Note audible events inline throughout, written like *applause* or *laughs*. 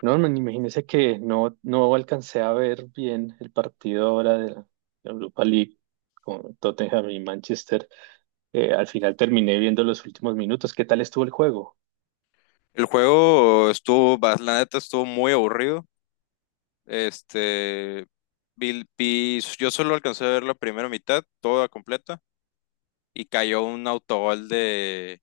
No, man, imagínese que no alcancé a ver bien el partido ahora de la Europa League con Tottenham y Manchester. Al final terminé viendo los últimos minutos. ¿Qué tal estuvo el juego? El juego estuvo, la neta estuvo muy aburrido. Este, yo solo alcancé a ver la primera mitad, toda completa, y cayó un autogol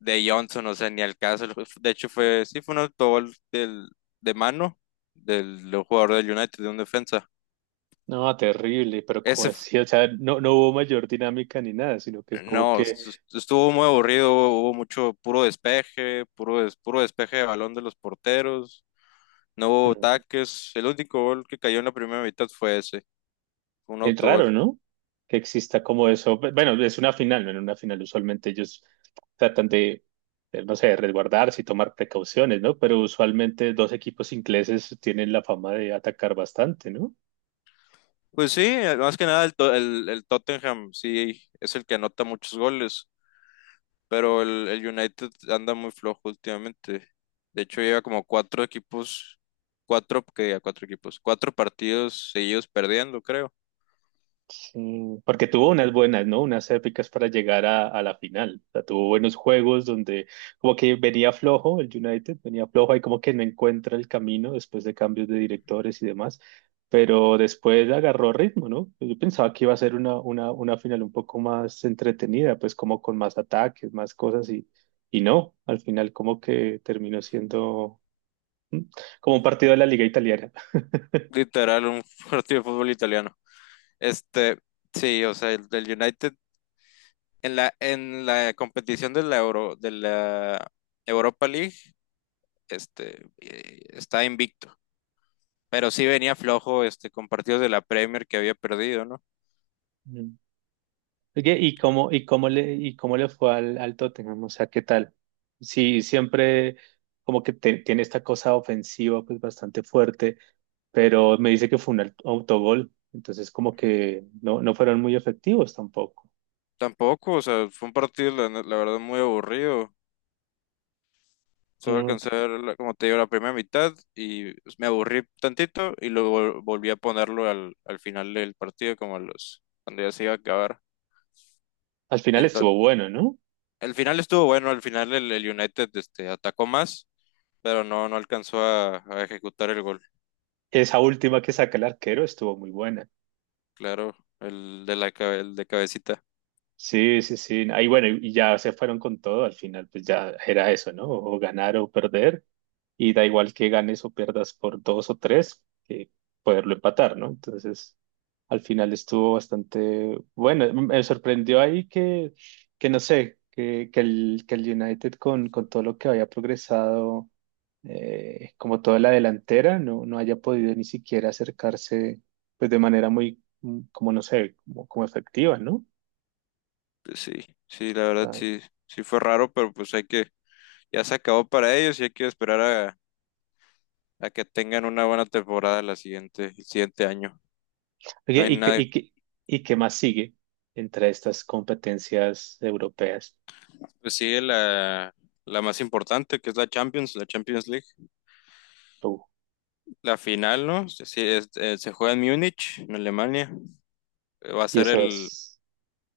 de Johnson, o sea, ni al caso. De hecho, fue, sí, fue un autogol de mano del jugador del United, de un defensa. No, terrible, pero como Ese, así, o sea, no hubo mayor dinámica ni nada, sino que es como No, que estuvo muy aburrido, hubo mucho puro despeje, puro despeje de balón de los porteros, no hubo ataques, el único gol que cayó en la primera mitad fue ese, fue un es raro, autogol. ¿no? Que exista como eso. Bueno, es una final, ¿no? En una final usualmente ellos tratan de, no sé, resguardarse y tomar precauciones, ¿no? Pero usualmente dos equipos ingleses tienen la fama de atacar bastante, ¿no? Pues sí, más que nada el Tottenham sí es el que anota muchos goles, pero el United anda muy flojo últimamente. De hecho lleva como cuatro equipos, cuatro equipos, cuatro partidos seguidos perdiendo, creo. Mm, porque tuvo unas buenas, ¿no? Unas épicas para llegar a la final. O sea, tuvo buenos juegos donde como que venía flojo el United, venía flojo y como que no encuentra el camino después de cambios de directores y demás. Pero después agarró ritmo, ¿no? Yo pensaba que iba a ser una final un poco más entretenida, pues como con más ataques, más cosas y no, al final como que terminó siendo mm, como un partido de la Liga Italiana. Literal, un *laughs* partido de fútbol italiano. Este, sí, o sea, el del United en la competición de la Europa League, está invicto, pero sí venía flojo este con partidos de la Premier que había perdido, ¿no? Oye, y cómo le fue al, al Tottenham? O sea, ¿qué tal? Sí, siempre como que tiene esta cosa ofensiva pues bastante fuerte, pero me dice que fue un autogol, entonces como que no, no fueron muy efectivos tampoco. Tampoco, o sea, fue un partido la verdad muy aburrido. Solo No alcancé te- a ver, como te digo, la primera mitad y me aburrí tantito y luego volví a ponerlo al final del partido, como a los, cuando ya se iba a acabar. Al final estuvo Entonces, bueno, ¿no? el final estuvo bueno, al final el United este, atacó más, pero no, no alcanzó a ejecutar el gol. Esa última que saca el arquero estuvo muy buena. Claro, el de cabecita. Sí, sí, sí. Ahí bueno, y ya se fueron con todo al final, pues ya era eso, ¿no? O ganar o perder. Y da igual que ganes o pierdas por dos o tres, que poderlo empatar, ¿no? Entonces, al final estuvo bastante bueno. Me sorprendió ahí que no sé, que el United con todo lo que había progresado, como toda la delantera, no, no haya podido ni siquiera acercarse, pues de manera muy, mm, como no sé, como, como efectiva, ¿no? Pues sí, sí, la verdad sí, sí fue raro, pero pues hay que, ya se acabó para ellos y hay que esperar a que tengan una buena temporada la siguiente, el siguiente año. No Oye, hay ¿y qué, nada. y qué- y qué más sigue entre estas competencias europeas? Pues sigue la más importante, que es la Champions League. Uh, La final, ¿no? Sí, sí, se juega en Múnich, en Alemania. Va a y ser eso es.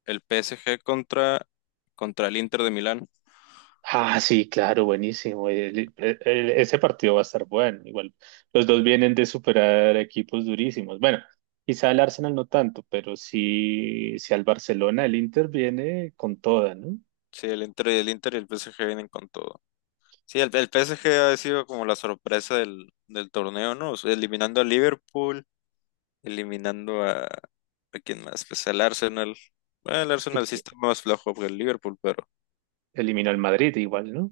el PSG contra el Inter de Milán. Ah, sí, claro, buenísimo. Ese partido va a estar bueno. Igual, los dos vienen de superar equipos durísimos. Bueno, quizá el Arsenal no tanto, pero sí, sí al Barcelona, el Inter viene con toda, ¿no? Sí, el Inter y el PSG vienen con todo. Sí, el PSG ha sido como la sorpresa del torneo, ¿no? O sea, eliminando a Liverpool, eliminando a... ¿A quién más? Pues al Arsenal. Bueno, el Arsenal sí Que está más flojo que el Liverpool, pero... Eliminó al Madrid igual, ¿no?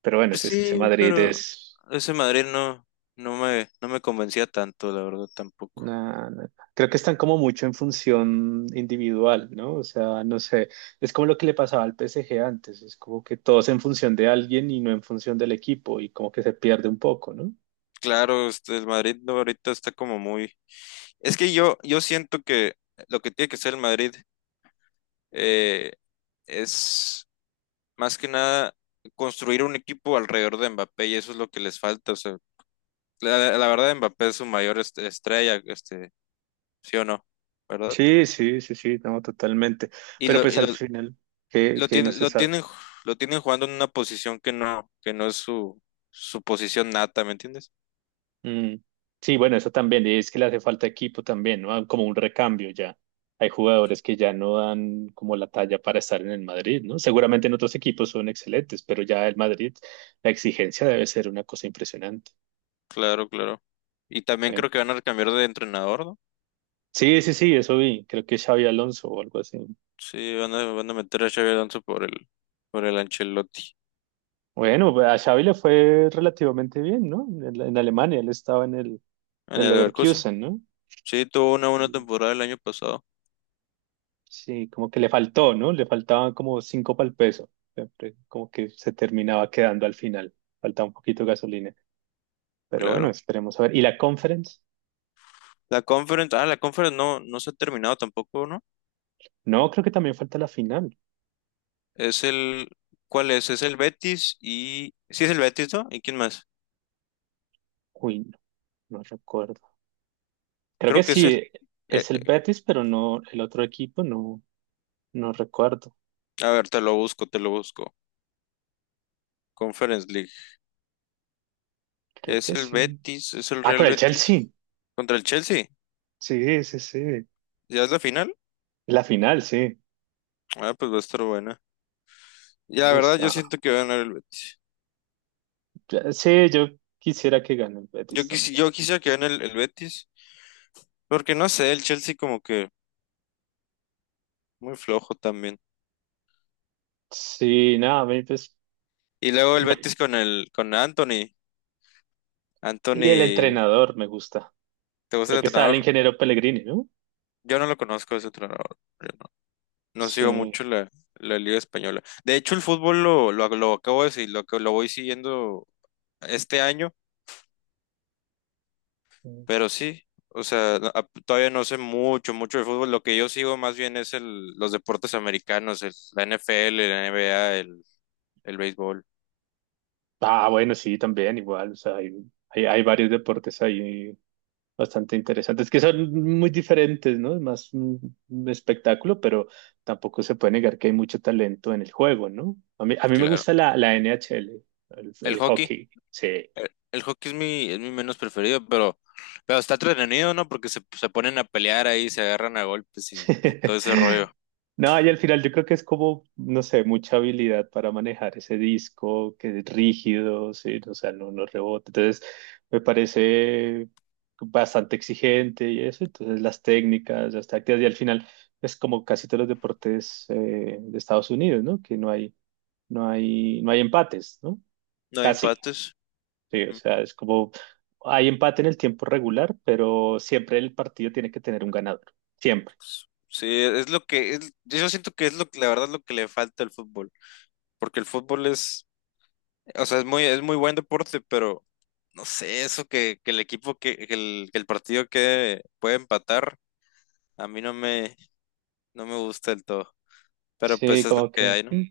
Pero bueno, Pues si es que ese sí, Madrid pero es. ese Madrid no, no me convencía tanto, la verdad, tampoco. No, no, no. Creo que están como mucho en función individual, ¿no? O sea, no sé, es como lo que le pasaba al PSG antes, es como que todos en función de alguien y no en función del equipo y como que se pierde un poco, ¿no? Claro, este, el Madrid no, ahorita está como muy... Es que yo siento que lo que tiene que ser el Madrid eh, es más que nada construir un equipo alrededor de Mbappé y eso es lo que les falta. O sea, la verdad, Mbappé es su mayor estrella, este, sí o no, ¿verdad? Sí, sí, sí, sí, no, totalmente. Y Pero lo, pues y al lo- final, lo que no tienen, se sabe. Lo tienen jugando en una posición que no es su, su posición nata, ¿me entiendes? Mm, sí, bueno, eso también, y es que le hace falta equipo también, ¿no? Ah, como un recambio ya. Hay jugadores que ya no dan como la talla para estar en el Madrid, ¿no? Seguramente en otros equipos son excelentes, pero ya el Madrid, la exigencia debe ser una cosa impresionante. Claro, claro. Y también Bueno, creo que van a cambiar de entrenador, ¿no? sí, sí, sí, eso vi, creo que Xavi Alonso o algo así. Sí, van a meter a Xavi Alonso por por el Ancelotti Bueno, a Xavi le fue relativamente bien, ¿no? En Alemania, él estaba en en el el Leverkusen. Leverkusen, ¿no? Sí, tuvo una buena temporada el año pasado, Sí, como que le faltó, ¿no? Le faltaban como cinco para el peso. Siempre como que se terminaba quedando al final. Faltaba un poquito de gasolina. Pero bueno, claro. esperemos a ver. ¿Y la conference? La Conference, ah, la Conference no, no se ha terminado tampoco, ¿no? No, creo que también falta la final. Es el, ¿Cuál es? Es el Betis y, sí es el Betis, ¿no? ¿Y quién más? Uy, no, no recuerdo. Creo que Creo que es sí, el, eh, es el eh, Betis, pero no, el otro equipo no, no recuerdo. a ver, te lo busco, te lo busco. Conference League. Creo que sí. Es el Ah, Real con el Chelsea. Betis contra el Chelsea. Sí, sí, sí. ¿Ya es la final? La final, sí. Ah, pues va a estar buena. Ya, la Uy, verdad, yo está. siento que va a ganar el Betis. Sí, yo quisiera que gane el Betis también. Yo quisiera que gane el Betis, porque no sé, el Chelsea como que muy flojo también. Sí, nada, me- pues. Y luego el Betis con el con Anthony. Y el Anthony, entrenador me gusta. ¿te gusta Creo el que está el entrenador? ingeniero Pellegrini, ¿no? Yo no lo conozco ese entrenador. Yo no, No sigo Sí. mucho la Liga Española. De hecho, el fútbol lo acabo de decir, lo voy siguiendo este año. Pero sí, o sea, todavía no sé mucho, mucho de fútbol. Lo que yo sigo más bien es el, los deportes americanos, la NFL, la NBA, el béisbol, Ah, bueno, sí, también igual. O sea, hay varios deportes ahí bastante interesantes que son muy diferentes, ¿no? Es más un espectáculo, pero tampoco se puede negar que hay mucho talento en el juego, ¿no? A mí me claro. gusta la N NHL, El el hockey, hockey. Sí. El hockey es mi menos preferido, pero está entretenido, ¿no? Porque se ponen a pelear ahí, se agarran a golpes y todo ese *laughs* rollo. No, y al final yo creo que es como, no sé, mucha habilidad para manejar ese disco que es rígido, sí, o sea, no, no rebota. Entonces, me parece bastante exigente y eso. Entonces, las técnicas, las tácticas, y al final es como casi todos los deportes de Estados Unidos, ¿no? Que no hay empates, ¿no? No hay Casi, empates. sí, o Ujú. sea, es como hay empate en el tiempo regular, pero siempre el partido tiene que tener un ganador, siempre. Sí, es lo que, es- yo siento que es lo que, la verdad, lo que le falta al fútbol. Porque el fútbol es, o sea, es muy buen deporte, pero no sé, eso que el equipo, que el partido que puede empatar, a mí no me, no me gusta del todo. Pero pues Sí, es lo como que que hay, ¿no? mm.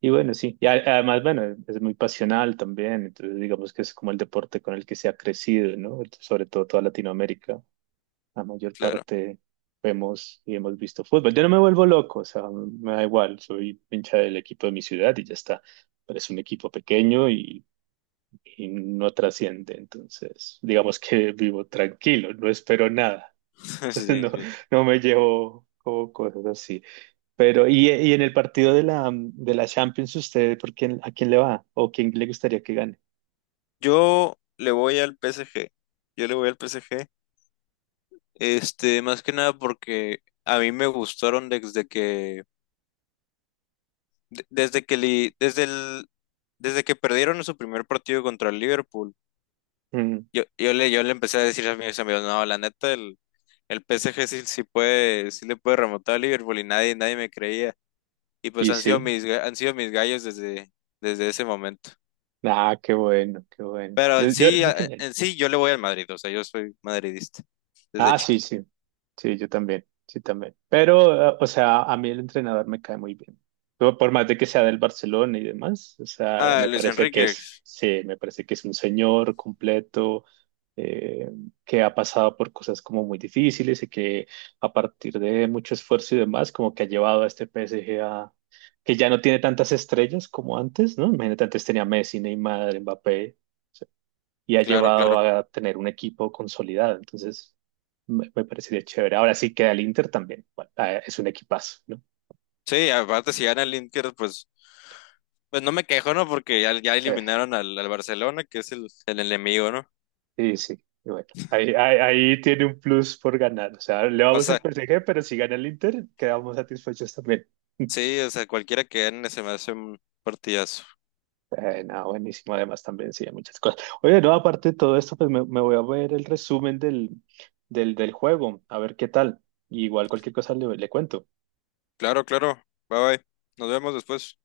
Y bueno, sí, y además, bueno, es muy pasional también, entonces digamos que es como el deporte con el que se ha crecido, ¿no? Sobre todo toda Latinoamérica, la mayor Claro. parte vemos y hemos visto fútbol. Yo no me vuelvo loco, o sea, me da igual, soy hincha del equipo de mi ciudad y ya está, pero es un equipo pequeño y no trasciende, entonces digamos que vivo tranquilo, no espero nada, *laughs* *laughs* Sí, no, sí. no me llevo como cosas así. Pero, y en el partido de de la Champions, ¿usted por quién, a quién le va? ¿O quién le gustaría que gane? Yo le voy al PSG. Yo le voy al PSG. Este, más que nada porque a mí me gustaron desde que, de- desde que, li- desde el, desde que perdieron su primer partido contra el Liverpool. Mm, Yo le empecé a decir a mis amigos, no, la neta, el PSG sí, sí puede, sí le puede remontar a Liverpool y nadie, nadie me creía. Y pues y han sido sí, han sido mis gallos desde, desde ese momento. ah, qué bueno, qué bueno. Pero Yo, en yo, sí, yo también. en sí yo le voy al Madrid, o sea, yo soy madridista desde Ah, sí, chiquito. sí. Sí, yo también. Sí, también. Pero, o sea, a mí el entrenador me cae muy bien. Por más de que sea del Barcelona y demás, o sea, Ah, me Luis parece que Enrique, es, sí, me parece que es un señor completo, eh, que ha pasado por cosas como muy difíciles y que a partir de mucho esfuerzo y demás, como que ha llevado a este PSG a, que ya no tiene tantas estrellas como antes, ¿no? Imagínate, antes tenía Messi, Neymar, Mbappé y ha claro, llevado claro. a tener un equipo consolidado. Entonces, me parecería chévere. Ahora sí queda el Inter también. Bueno, ah, es un equipazo, ¿no? Sí, aparte si gana el Inter, pues, pues no me quejo, ¿no? Porque ya, ya Sí, eliminaron al Barcelona, que es el enemigo, ¿no? sí. Sí. Y bueno, ahí tiene un plus por ganar. O sea, le O vamos al sea, PSG, pero si gana el Inter, quedamos satisfechos también. *laughs* sí, o sea, cualquiera que gane se me hace un partidazo. No, buenísimo, además también sí, hay muchas cosas. Oye, no, aparte de todo esto, pues me voy a ver el resumen del juego, a ver qué tal. Igual cualquier cosa le, le cuento. Claro, claro. Bye bye. Nos vemos después.